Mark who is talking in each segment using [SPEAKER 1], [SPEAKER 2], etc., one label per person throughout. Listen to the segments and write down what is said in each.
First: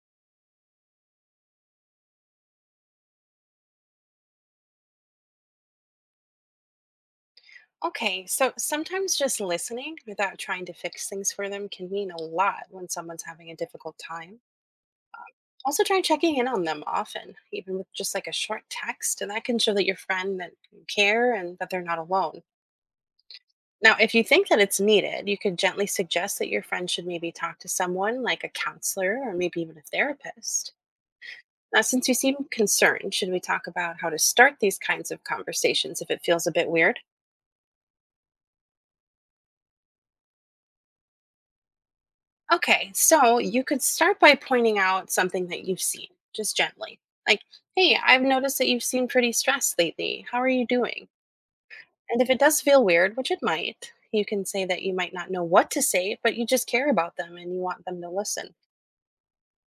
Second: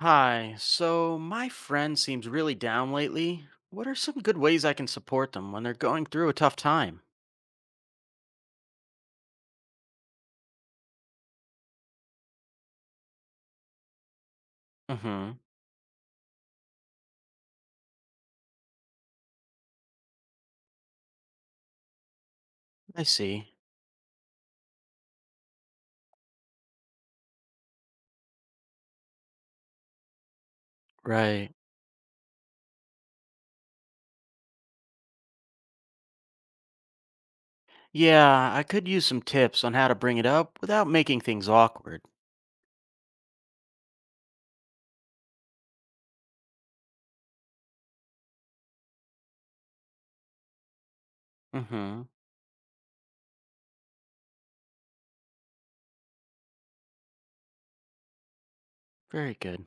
[SPEAKER 1] Hi, so my friend seems really down lately. What are some good ways I can support them when they're going through a tough time?
[SPEAKER 2] Okay, so sometimes just listening without trying to fix things for them can mean a lot when someone's having a difficult time.
[SPEAKER 1] Mm-hmm.
[SPEAKER 2] Also, try checking in on them often, even with just like a short text, and that can show that your friend that you care and that they're not alone.
[SPEAKER 1] I see.
[SPEAKER 2] Now, if you think that it's needed, you could gently suggest that your friend should maybe talk to someone like a counselor or maybe even a therapist.
[SPEAKER 1] Right.
[SPEAKER 2] Now, since you seem concerned, should we talk about how to start these kinds of conversations if it feels a bit weird?
[SPEAKER 1] Yeah, I could use some tips on how to bring it up without making things awkward.
[SPEAKER 2] Okay, so you could start by pointing out something that you've seen, just gently. Like, hey, I've noticed that you've seemed pretty stressed lately. How are you doing?
[SPEAKER 1] Mm-hmm.
[SPEAKER 2] And if it does feel weird, which it might, you can say that you might not know what to say, but you just care about them and you want them to listen.
[SPEAKER 1] Very good.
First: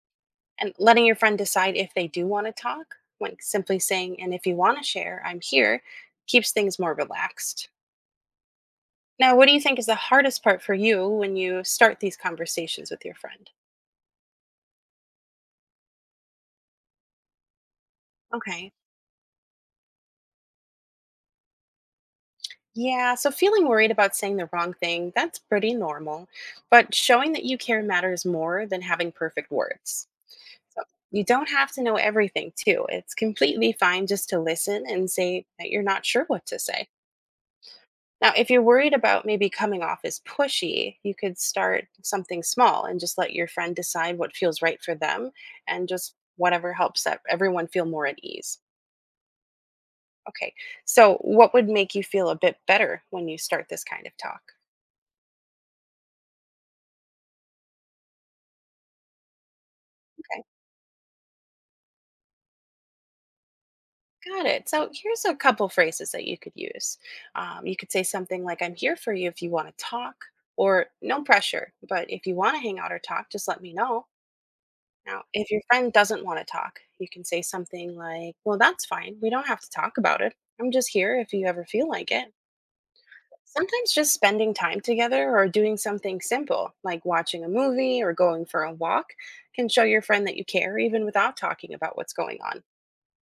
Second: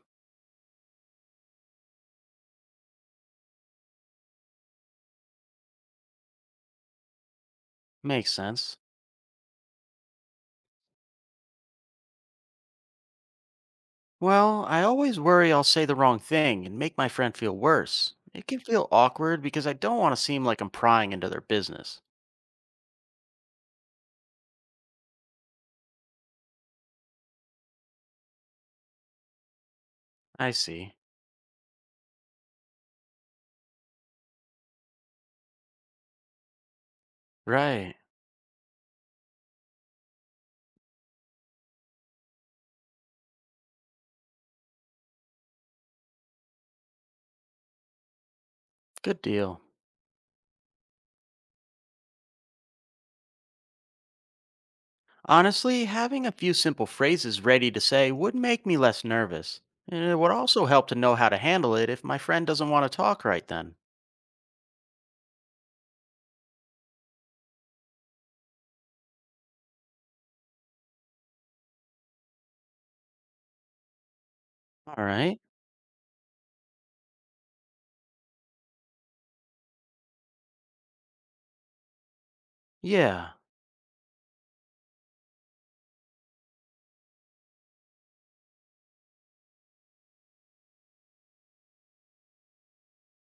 [SPEAKER 2] And letting your friend decide if they do want to talk, like simply saying, and if you want to share, I'm here, keeps things more relaxed.
[SPEAKER 1] Makes sense.
[SPEAKER 2] Now, what do you think is the hardest part for you when you start these conversations with your friend?
[SPEAKER 1] Well, I always worry I'll say the wrong thing and make my friend feel worse. It can
[SPEAKER 2] Okay.
[SPEAKER 1] feel awkward because I don't want to seem like I'm prying into their business.
[SPEAKER 2] Yeah, so feeling worried about saying the wrong thing, that's pretty normal. But showing that you care matters more than having perfect words.
[SPEAKER 1] I
[SPEAKER 2] So
[SPEAKER 1] see.
[SPEAKER 2] you don't have to know everything, too. It's completely fine just to listen and say that you're not sure what to say.
[SPEAKER 1] Right.
[SPEAKER 2] Now, if you're worried about maybe coming off as pushy, you could start something small and just let your friend decide what feels right for them and just whatever helps that everyone feel more at ease.
[SPEAKER 1] Good deal.
[SPEAKER 2] Okay, so what would make you feel a bit better when you start this kind of talk?
[SPEAKER 1] Honestly, having a few simple phrases ready to say would make me less nervous. And it would
[SPEAKER 2] Okay.
[SPEAKER 1] also help to know how to handle it if my friend doesn't want to talk right then.
[SPEAKER 2] Got it. So here's a couple phrases that you could use. You could say something like, I'm here for you if you want to talk, or no pressure, but if you want to hang out or talk, just let me know.
[SPEAKER 1] All
[SPEAKER 2] Now,
[SPEAKER 1] right.
[SPEAKER 2] if your friend doesn't want to talk, you can say something like, well, that's fine. We don't have to talk about it. I'm just here if you ever feel like it.
[SPEAKER 1] Yeah.
[SPEAKER 2] Sometimes just spending time together or doing something simple, like watching a movie or going for a walk, can show your friend that you care even without talking about what's going on.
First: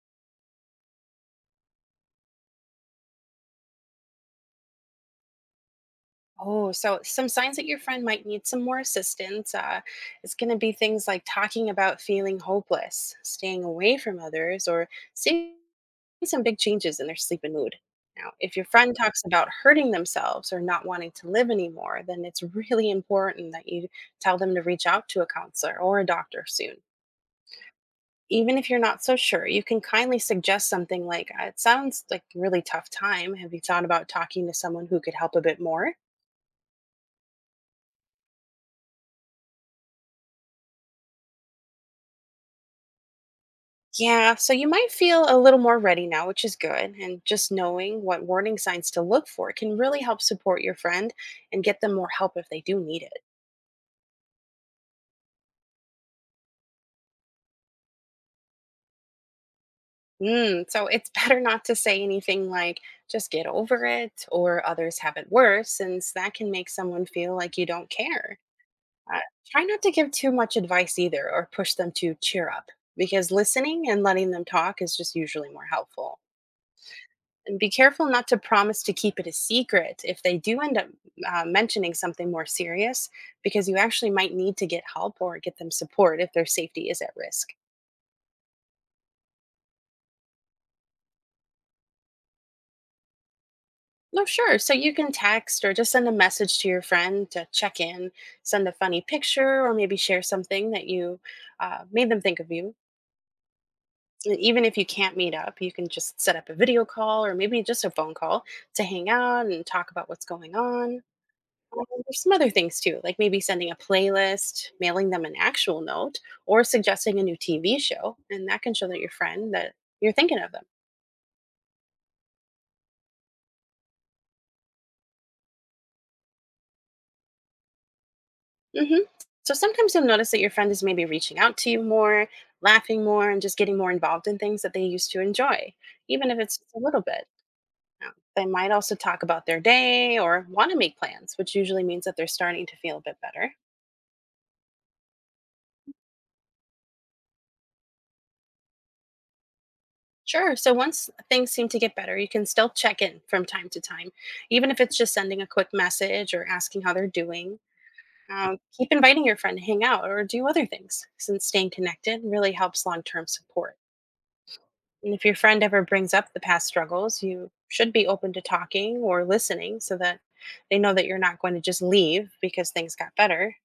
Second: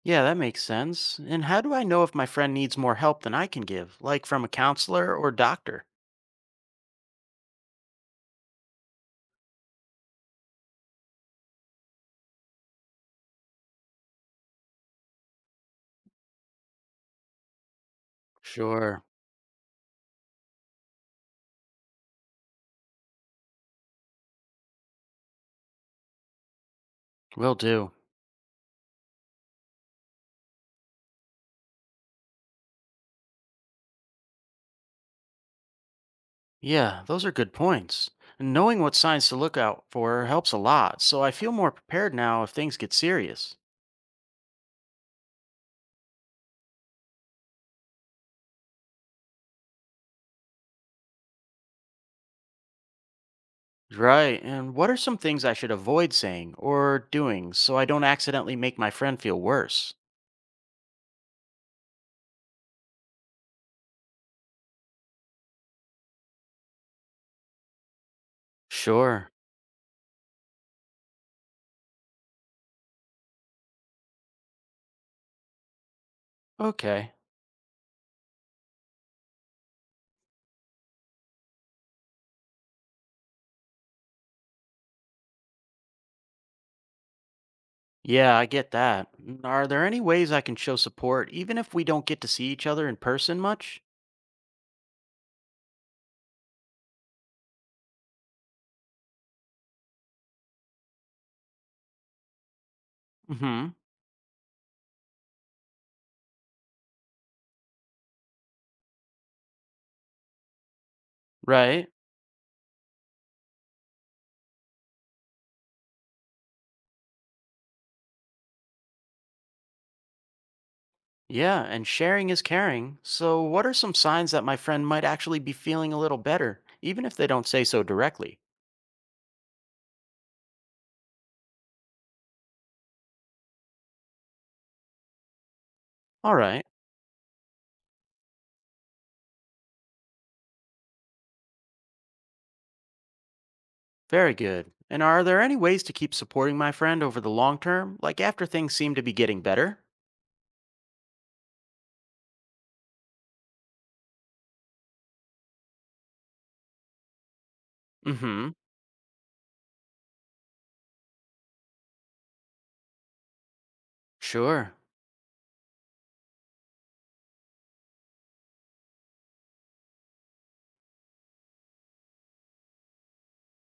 [SPEAKER 1] Yeah, that makes sense. And how do I know if my friend needs more help than I can give, like from a counselor or doctor?
[SPEAKER 2] Oh, so some signs that your friend might need some more assistance is going to be things like talking about feeling hopeless, staying away from others, or seeing some big changes in their sleep and mood. Now, if your friend
[SPEAKER 1] Sure.
[SPEAKER 2] talks about hurting themselves or not wanting to live anymore, then it's really important that you tell them to reach out to a counselor or a doctor soon.
[SPEAKER 1] Will do.
[SPEAKER 2] Even if you're not so sure, you can kindly suggest something like, "It sounds like a really tough time. Have you thought about talking to someone who could help a bit more?"
[SPEAKER 1] Yeah, those are good points. And knowing what signs to look out for helps a lot, so I feel more prepared now if things get serious.
[SPEAKER 2] Yeah, so you might feel a little more ready now, which is good. And just knowing what warning signs to look for can really help support your friend and get them more help if they do need it.
[SPEAKER 1] Right. And what are some things I should avoid saying or doing so I don't accidentally make my friend feel worse?
[SPEAKER 2] Mm, so it's better not to say anything like, just get over it, or others have it worse, since that can make someone feel like you don't care. Uh,
[SPEAKER 1] Sure.
[SPEAKER 2] Try not to give too much advice either or push them to cheer up, because listening and letting them talk is just usually more helpful.
[SPEAKER 1] Okay.
[SPEAKER 2] Be careful not to promise to keep it a secret if they do end up mentioning something more serious, because you actually might need to get help or get them support if their safety is at risk.
[SPEAKER 1] Yeah, I get that. Mm, are there any ways I can show support even if we don't get to see each other in person much?
[SPEAKER 2] No, sure. So you can text or just send a message to your friend to check in, send a funny picture, or maybe share something that you made them think of you.
[SPEAKER 1] Mhm.
[SPEAKER 2] And even if you can't meet up, you can just set up a video call or maybe just a phone call to hang out and talk about what's going on.
[SPEAKER 1] Right.
[SPEAKER 2] There's some other things too, like maybe sending a playlist, mailing them an actual note, or suggesting a new TV show, and that can show that your friend that you're thinking of them.
[SPEAKER 1] Yeah, and sharing is caring. So what are some signs that my friend might actually be feeling a little better even if they don't say so directly?
[SPEAKER 2] hmm So sometimes you'll notice that your friend is maybe reaching out to you more, laughing more, and just getting more involved in things that they used to enjoy, even
[SPEAKER 1] All
[SPEAKER 2] if it's
[SPEAKER 1] right.
[SPEAKER 2] just a little bit. Now, they might also talk about their day or want to make plans, which usually means that they're starting to feel a bit better.
[SPEAKER 1] Very good. And are there any ways to keep supporting my friend over the long term, like after things seem to be getting better?
[SPEAKER 2] Sure. So once things seem to get better, you can still check in from time to time, even if it's just sending a quick message or asking how they're doing.
[SPEAKER 1] Mm-hmm.
[SPEAKER 2] Keep inviting your friend to hang out or do other things, since staying connected really helps long term support.
[SPEAKER 1] Sure.
[SPEAKER 2] And if your friend ever brings up the past struggles, you should be open to talking or listening so that they know that you're not going to just leave because things got better.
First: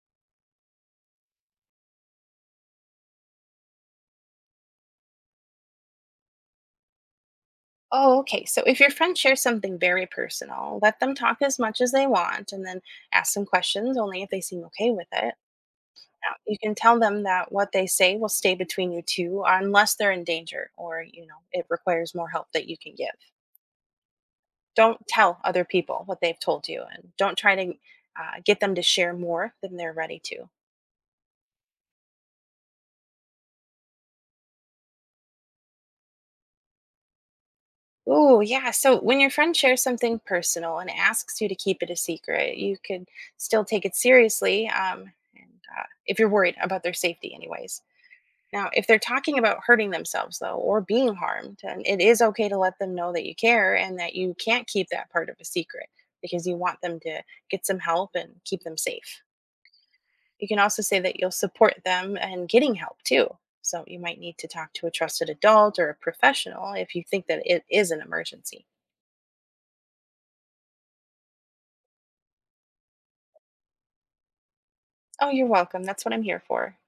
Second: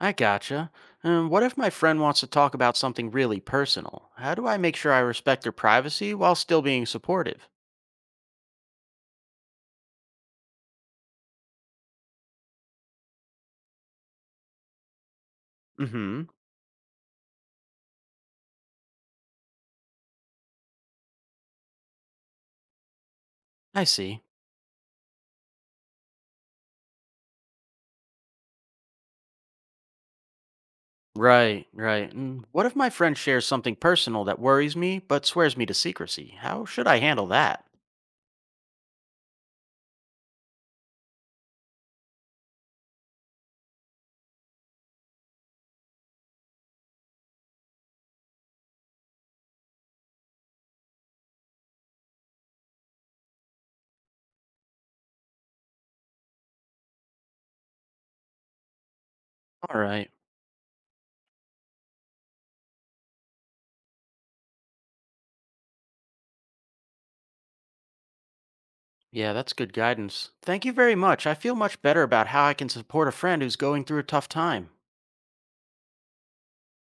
[SPEAKER 1] I gotcha. What if my friend wants to talk about something really personal? How do I make sure I respect their privacy while still being supportive?
[SPEAKER 2] Oh, okay. So if your friend shares something very personal, let them talk as much as they want and then ask some questions only if they seem okay with it.
[SPEAKER 1] Mm-hmm.
[SPEAKER 2] Out. You can tell them that what they say will stay between you two unless they're in danger or, you know, it requires more help that you can give.
[SPEAKER 1] I see.
[SPEAKER 2] Don't tell other people what they've told you and don't try to get them to share more than they're ready to.
[SPEAKER 1] Right, right. Mm, what if my friend shares something personal that worries me but swears me to secrecy? How should I handle that?
[SPEAKER 2] Oh, yeah. So when your friend shares something personal and asks you to keep it a secret, you could still take it seriously. And If you're worried about their safety, anyways. Now, if they're talking about hurting themselves, though, or being harmed, then it is okay to let them know that you care and that you can't keep that part of a secret because you want them to get some help and keep them safe.
[SPEAKER 1] All right.
[SPEAKER 2] You can also say that you'll support them and getting help too. So you might need to talk to a trusted adult or a professional if you think that it is an emergency.
[SPEAKER 1] Yeah, that's good guidance. Thank you very much. I feel much better about how I can support a friend who's going through a tough time.
[SPEAKER 2] Oh, you're welcome. That's what I'm here for.